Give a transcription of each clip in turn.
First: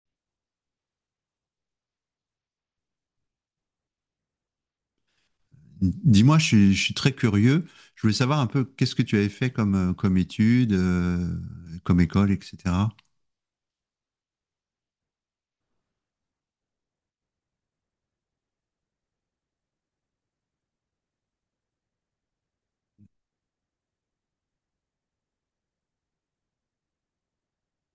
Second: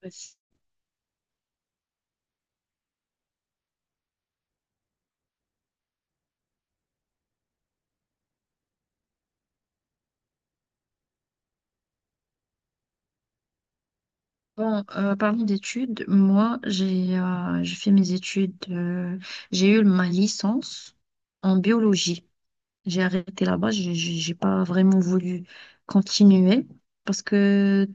Bon, Dis-moi, je suis très curieux. Je voulais savoir un peu qu'est-ce que tu avais fait comme, comme études, comme école, etc. Parlant d'études, moi, j'ai fait mes études, j'ai eu ma licence en biologie. J'ai arrêté là-bas, j'ai pas vraiment voulu continuer parce que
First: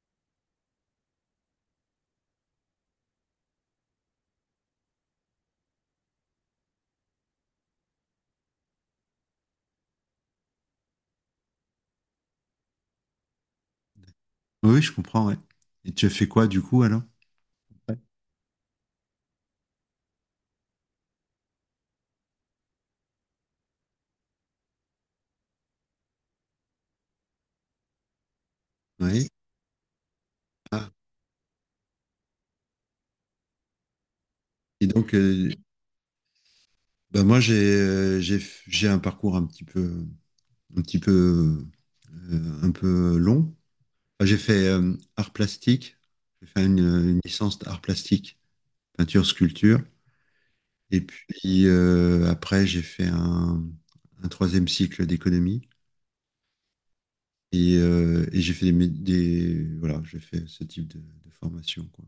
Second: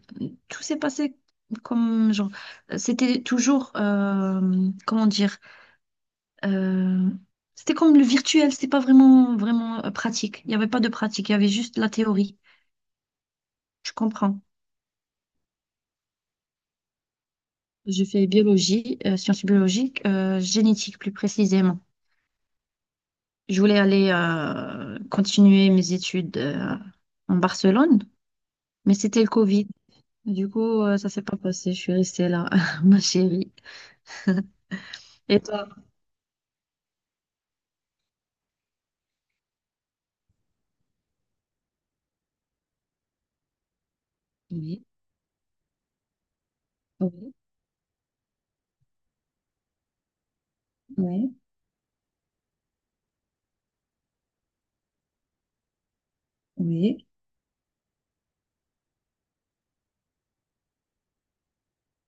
tout s'est passé comme genre, c'était toujours, comment dire, euh, c'était comme le virtuel, c'était pas vraiment, vraiment pratique. Il n'y avait pas de pratique, il y avait juste la théorie. Je comprends. Oui, je comprends, ouais. Et tu as fait quoi du coup alors? Ouais. Je fais biologie, sciences biologiques, génétique plus précisément. Je voulais aller continuer mes études en Barcelone, mais c'était le Oui. Covid. Du coup, Ah. Ça s'est pas passé. Je suis restée là, ma chérie. Et donc, Et toi? bah, moi, j'ai un parcours un petit peu, un peu long. Enfin, j'ai fait Oui, art plastique. J'ai fait une oui, licence d'art plastique, peinture, sculpture. Et oui, puis après, un troisième cycle d'économie. oui. Et j'ai fait voilà, j'ai fait ce type de formation, quoi.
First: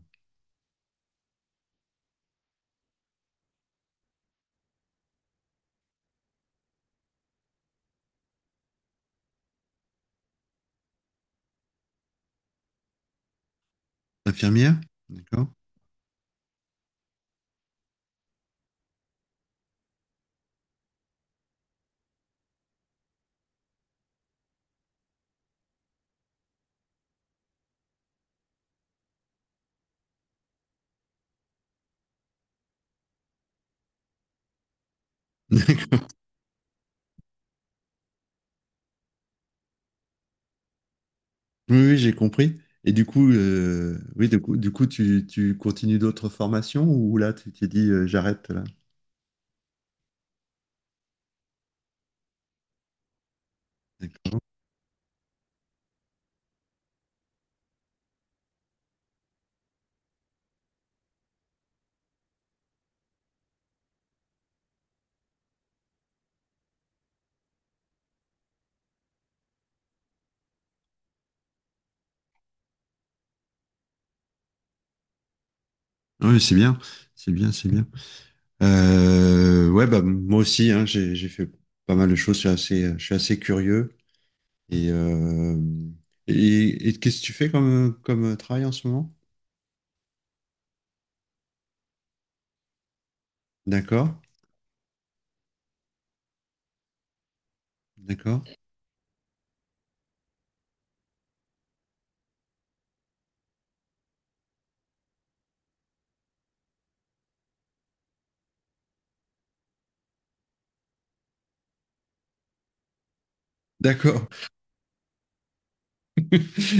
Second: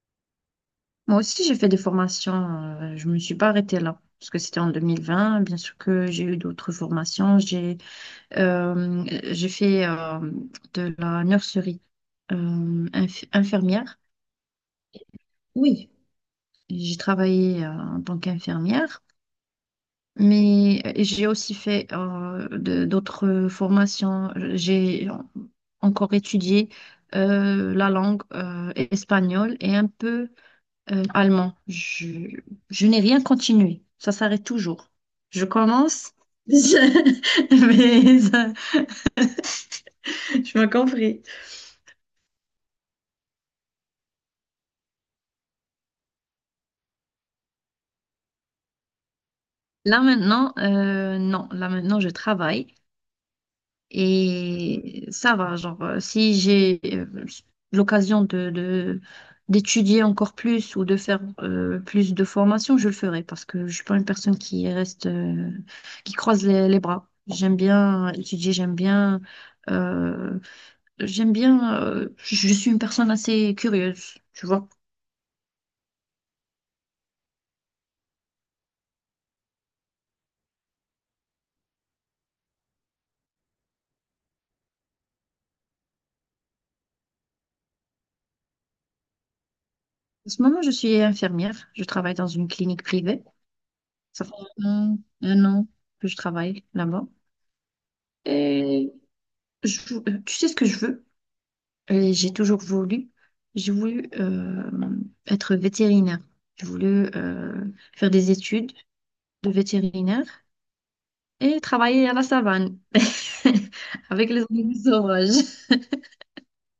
Moi aussi, j'ai fait des formations. Je me suis pas arrêtée là. Parce que c'était en 2020, bien sûr que j'ai eu d'autres formations. Euh, j'ai fait de la nurserie infirmière. Infirmière? D'accord. Oui, j'ai travaillé en tant qu'infirmière, mais j'ai aussi fait d'autres formations. J'ai encore étudié la langue espagnole et un peu allemand. Je n'ai rien continué. Ça s'arrête toujours. Je D'accord. commence, je- mais ça- je m'as compris. Oui, oui, j'ai compris. Et du coup, oui, du coup, tu continues d'autres formations ou là, tu t'es dit, j'arrête là. Là maintenant, non, là maintenant je travaille. D'accord. Et ça va, genre, si j'ai l'occasion d'étudier encore plus ou de faire plus de formations, je le ferai parce que je suis pas une personne qui reste, qui croise les bras. J'aime bien étudier, euh, j'aime bien, je suis une personne assez curieuse, tu vois. Oui, c'est bien, c'est bien. Ouais, bah moi aussi, hein, j'ai fait pas mal de choses. Je suis je suis assez curieux. Et, euh, et qu'est-ce que tu fais comme, comme travail en ce moment? En ce moment, je suis infirmière, je travaille dans une clinique privée. D'accord, Ça fait un an que je travaille là-bas. d'accord, Et je- tu sais ce que je veux? Et j'ai toujours voulu, j'ai voulu être vétérinaire. J'ai voulu faire des études de vétérinaire et travailler à la savane d'accord. avec les animaux sauvages.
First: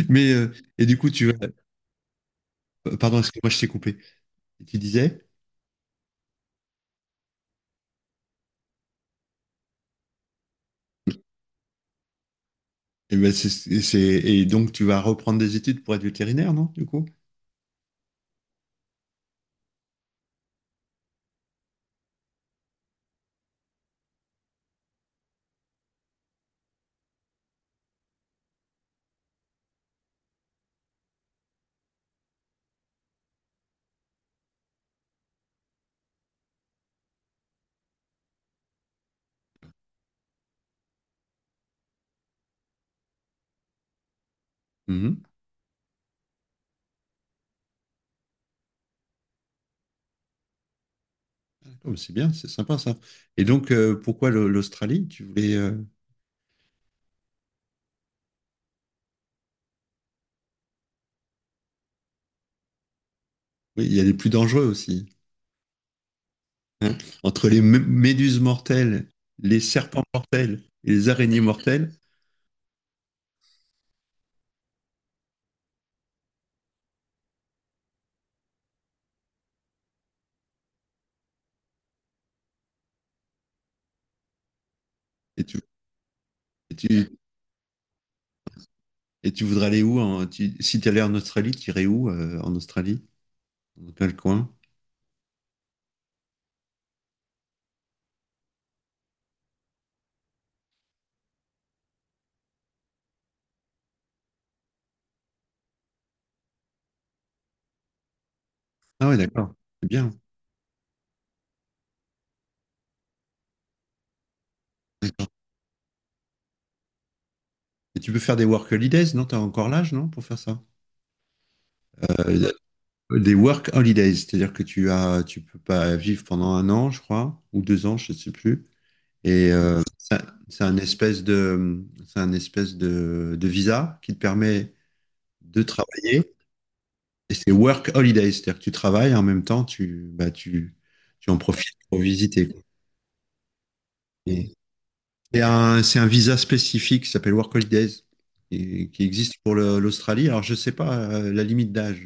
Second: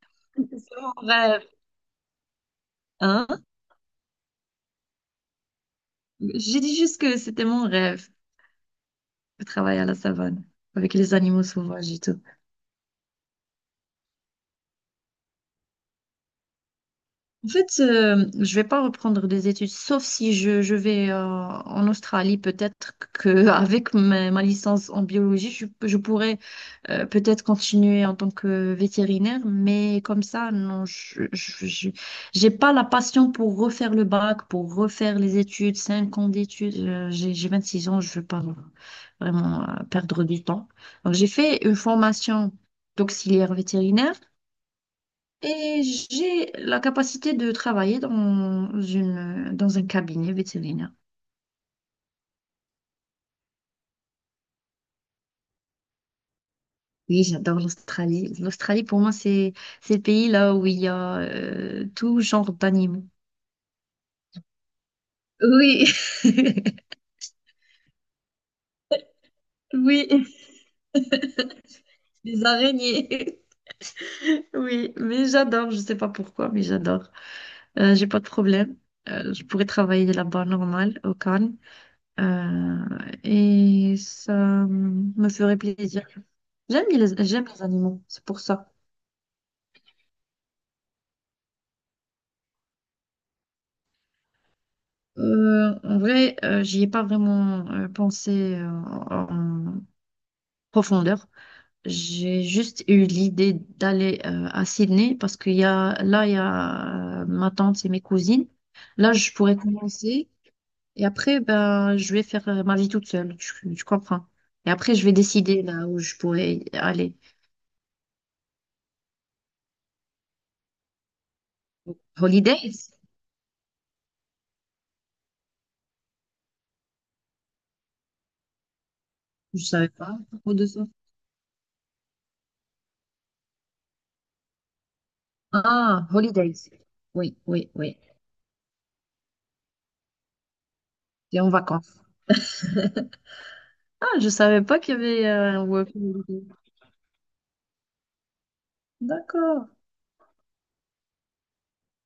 Mais C'est et mon du coup, tu rêve, vas. Pardon, hein? excuse-moi, je t'ai coupé. Tu disais? J'ai dit juste que c'était mon rêve de travailler à la savane avec les animaux sauvages et tout. Et, ben, et donc, tu vas reprendre des études pour être vétérinaire, non, du coup? En fait, je vais pas reprendre des études, sauf si je vais en Australie, peut-être qu'avec ma licence en biologie, je pourrais peut-être continuer en tant que vétérinaire, mais comme ça, non, j'ai pas la passion pour refaire le bac, pour refaire les études, cinq ans d'études. J'ai 26 ans, je veux pas vraiment perdre du temps. Donc, j'ai fait une formation d'auxiliaire vétérinaire Mhm. et j'ai la capacité de travailler dans dans un cabinet vétérinaire. D'accord, mais c'est bien, c'est sympa ça. Et donc, pourquoi l'Australie? Tu voulais. Oui, j'adore l'Australie. L'Australie, pour moi, c'est le pays là où il y a tout genre d'animaux. Oui, il y a les plus dangereux aussi, Oui, hein. Entre les méduses mortelles, les serpents oui, mortels et les araignées mortelles. les araignées. Oui, mais j'adore, je sais pas pourquoi, mais j'adore. J'ai pas de problème. Je pourrais travailler là-bas normal, au calme. Euh, et ça me Et ferait tu, plaisir. et J'aime tu, j'aime les animaux, c'est pour ça. et tu voudrais aller où si tu allais en Australie, tu irais où en Australie? Dans quel coin? En vrai, j'y ai pas vraiment pensé en profondeur. J'ai juste eu l'idée d'aller à Sydney parce qu'il y a là il y a ma tante et mes cousines. Ah Là oui, je d'accord. pourrais C'est bien. commencer et après ben je vais faire ma vie toute seule. Tu comprends? Et après je vais décider là où je pourrais aller. Et tu peux faire des work holidays, non? Tu as encore l'âge, non, pour faire ça? Euh, Holidays? des work holidays, c'est-à-dire que tu as, tu peux pas vivre pendant un an, je crois, ou deux ans, je ne sais plus. Et Je savais pas trop de c'est un ça. espèce de, c'est un espèce de, de visa qui te permet de Ah, travailler. holidays. Et Oui, c'est oui, work oui. holidays, c'est-à-dire que tu travailles et en même temps, tu en C'est en profites pour vacances. visiter, quoi. Ah, je Et savais pas qu'il y avait un work c'est un visa holiday. spécifique qui s'appelle work holidays et qui existe pour D'accord. l'Australie. Alors, je sais pas la limite d'âge.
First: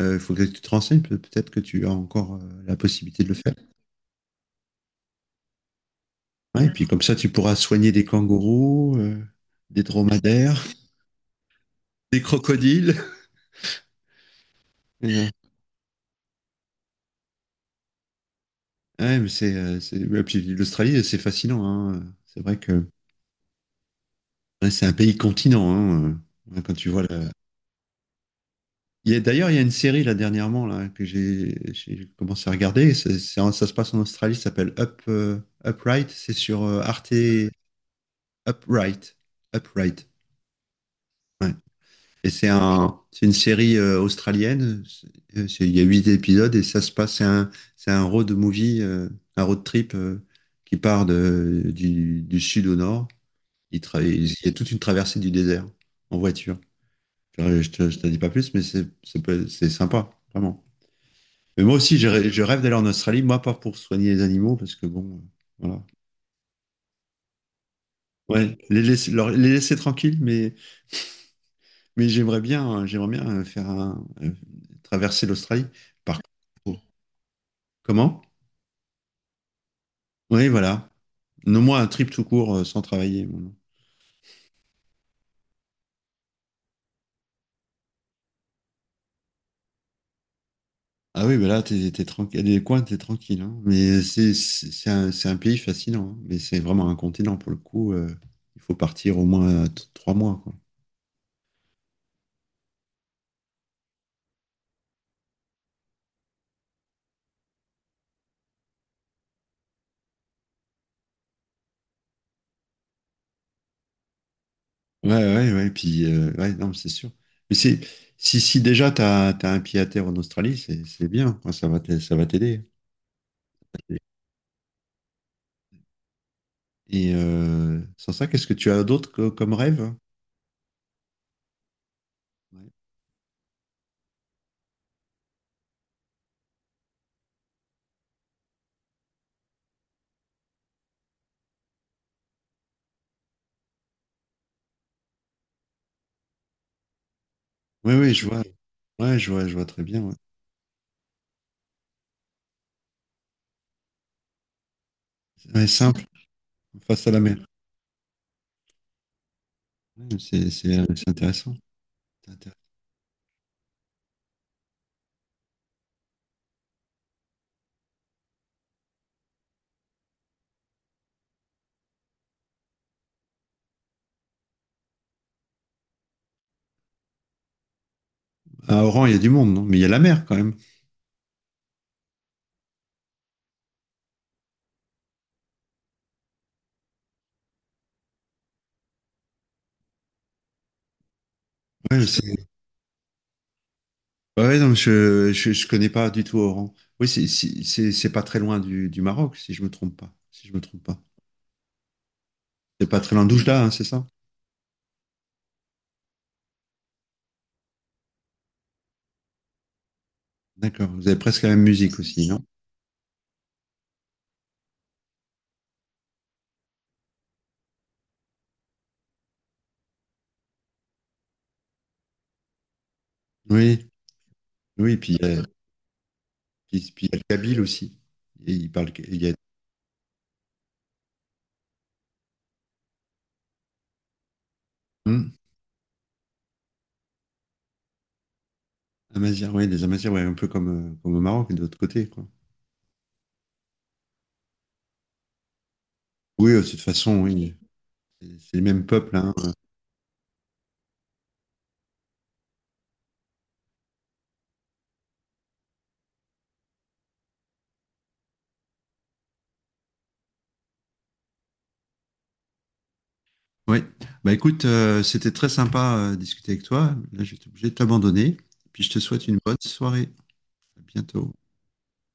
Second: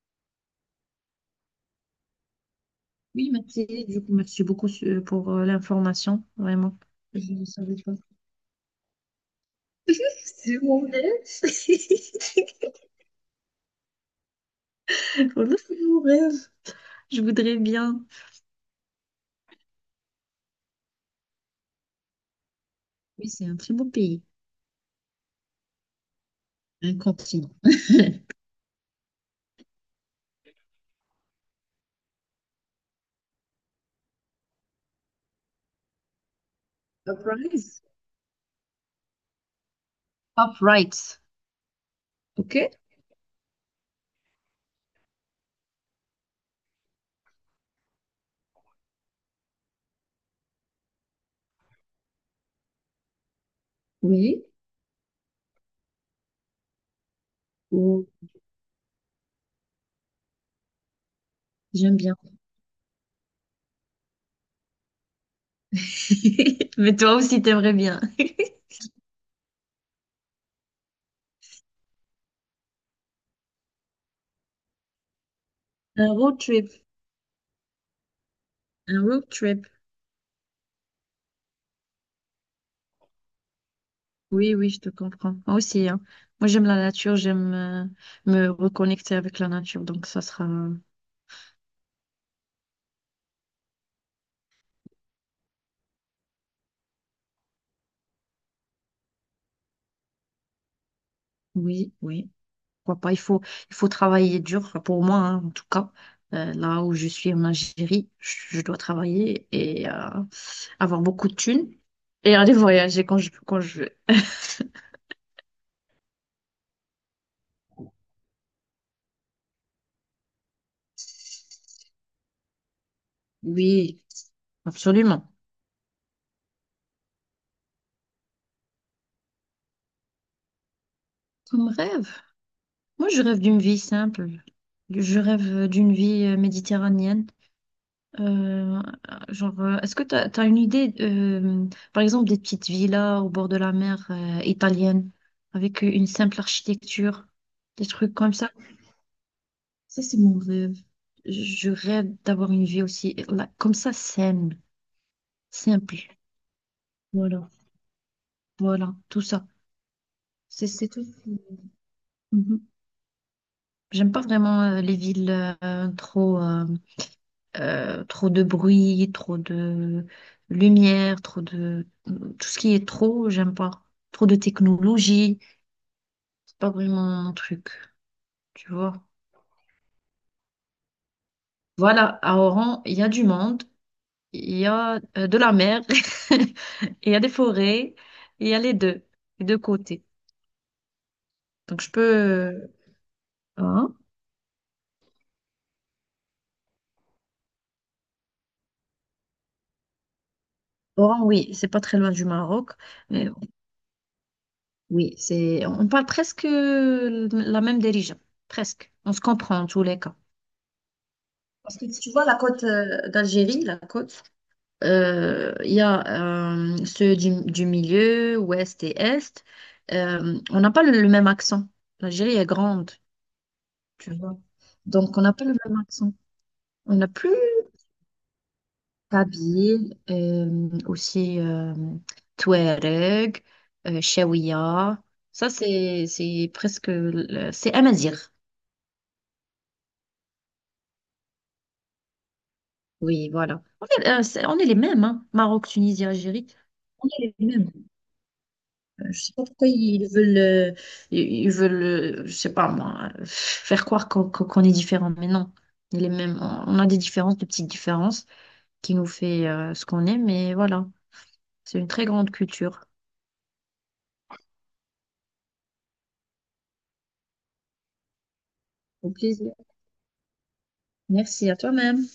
Il faut que tu te renseignes, peut-être que tu as encore la possibilité de Oui, le faire. merci. Du coup, merci beaucoup pour l'information, Ouais, et vraiment. puis comme ça, tu Je ne pourras savais soigner pas. des kangourous, des C'est dromadaires, mon rêve. des crocodiles. Et, Voilà, c'est mon rêve. Je voudrais bien. ouais, mais et puis l'Australie, c'est fascinant, hein. C'est vrai que Oui, c'est un très beau pays, ouais, c'est un pays continent, hein, ouais, quand tu un vois la... continent. Il y a- d'ailleurs, il y a une série là dernièrement là que j'ai commencé à regarder. Ça se passe en Australie, ça s'appelle Up Upright. C'est sur Arte Surprise. Upright. Upright. Upright. Ouais. Et Ok? C'est une série australienne. C'est- Il y a huit épisodes et ça se passe. C'est un road movie, un road trip qui part de, du sud au nord. Il il Oui. y a toute une traversée du désert en voiture. Je te Oh, dis pas plus, mais c'est sympa, vraiment. Mais moi j'aime aussi, bien. Je rêve d'aller en Australie, moi pas pour soigner les animaux, parce que bon, voilà. Mais toi aussi, t'aimerais bien. Ouais, les laisser tranquilles, mais j'aimerais bien faire un, traverser l'Australie. Un Par road trip. contre, comment? Un road trip. Oui, voilà. Nomme-moi un trip tout court sans travailler, bon. Oui, oui, je te comprends. Moi aussi, hein. Moi, j'aime la nature, j'aime me reconnecter avec la nature, donc ça sera... Ah oui, bah là, t'es tranquille. Des coins, t'es tranquille, hein. Mais c'est un pays fascinant, hein. Mais c'est vraiment un continent pour le coup. Euh, il faut partir au moins trois mois, quoi. Oui, oui. Pourquoi pas? Il faut travailler dur, enfin, pour moi, hein, en tout cas. Là où je suis en Algérie, je dois travailler et avoir beaucoup de thunes et aller voyager quand quand je veux. Ouais. Puis, ouais, non, mais c'est sûr. Mais c'est si, si déjà t'as un pied à terre en Australie, c'est bien, quoi. Ça va t'aider. Oui, absolument. Et sans ça, qu'est-ce que tu as d'autre comme rêve? Comme rêve. Moi, je rêve d'une vie simple. Je rêve d'une vie méditerranéenne. Euh, genre, est-ce que tu as, une idée, par exemple, des petites villas au bord de la mer italienne avec une simple architecture, des Oui, trucs oui, je comme vois. ça? Ouais, je vois très Ça, bien, ouais. c'est mon rêve. Je rêve d'avoir une vie aussi, là, comme ça, saine, Ouais, simple. simple, face à la mer. Voilà, voilà, tout ça. Ouais, C'est c'est tout. c'est intéressant. C'est intéressant. Mhm. J'aime pas vraiment les villes euh, trop, euh, trop de bruit, trop de lumière, trop de... Tout ce qui est trop, j'aime pas. Trop de technologie, c'est pas vraiment mon truc, tu À vois. Oran, il y a du monde, non? Mais il y a la mer quand même. Voilà, à Oran, il y a du monde, il y a de la mer, il y a des forêts, il y a les deux côtés. Donc je peux... Ouais, c'est- euh, Hein? ouais, ouais, non, je connais pas du tout Oran. Oui, c'est pas très loin du Maroc, si je me trompe pas. Si je me trompe pas. Oran, oui, c'est pas très loin du Maroc, C'est pas très loin mais d'Oujda, hein, c'est ça? oui, c'est... On parle presque la même dérision, presque. On se comprend en tous les cas. D'accord. Vous avez presque la même Parce que musique si tu vois aussi, la non? côte d'Algérie, la côte, il y a ceux du milieu, ouest et est. On n'a pas le même accent. L'Algérie est grande, Oui, tu vois. oui. Et Donc, puis on il n'a y a, pas le même accent. On a puis il y a le plus Kabyle aussi. Et il parle, il y a Kabyle, aussi Touareg, Chaouia. hum, Ça, c'est presque. C'est Amazigh. Amazirs, ouais, des Amazirs, ouais, un peu comme, comme au Maroc, de l'autre côté, quoi. Oui, voilà. En fait, On est, les mêmes, hein. Maroc, Tunisie, Algérie. Oui, de toute On façon, est les oui. mêmes. C'est les mêmes peuples, Je sais hein. pas pourquoi ils veulent, ils ils veulent, je sais pas moi, faire croire qu'on est différents. Mais non, on est les mêmes. On a des différences, de petites différences qui nous fait ce qu'on est. Mais voilà, c'est une très grande culture. Oui, bah écoute, c'était très sympa de discuter avec toi. Là, je vais être obligé de t'abandonner. Puis je te Au souhaite une plaisir. bonne soirée. À bientôt. Merci à toi-même.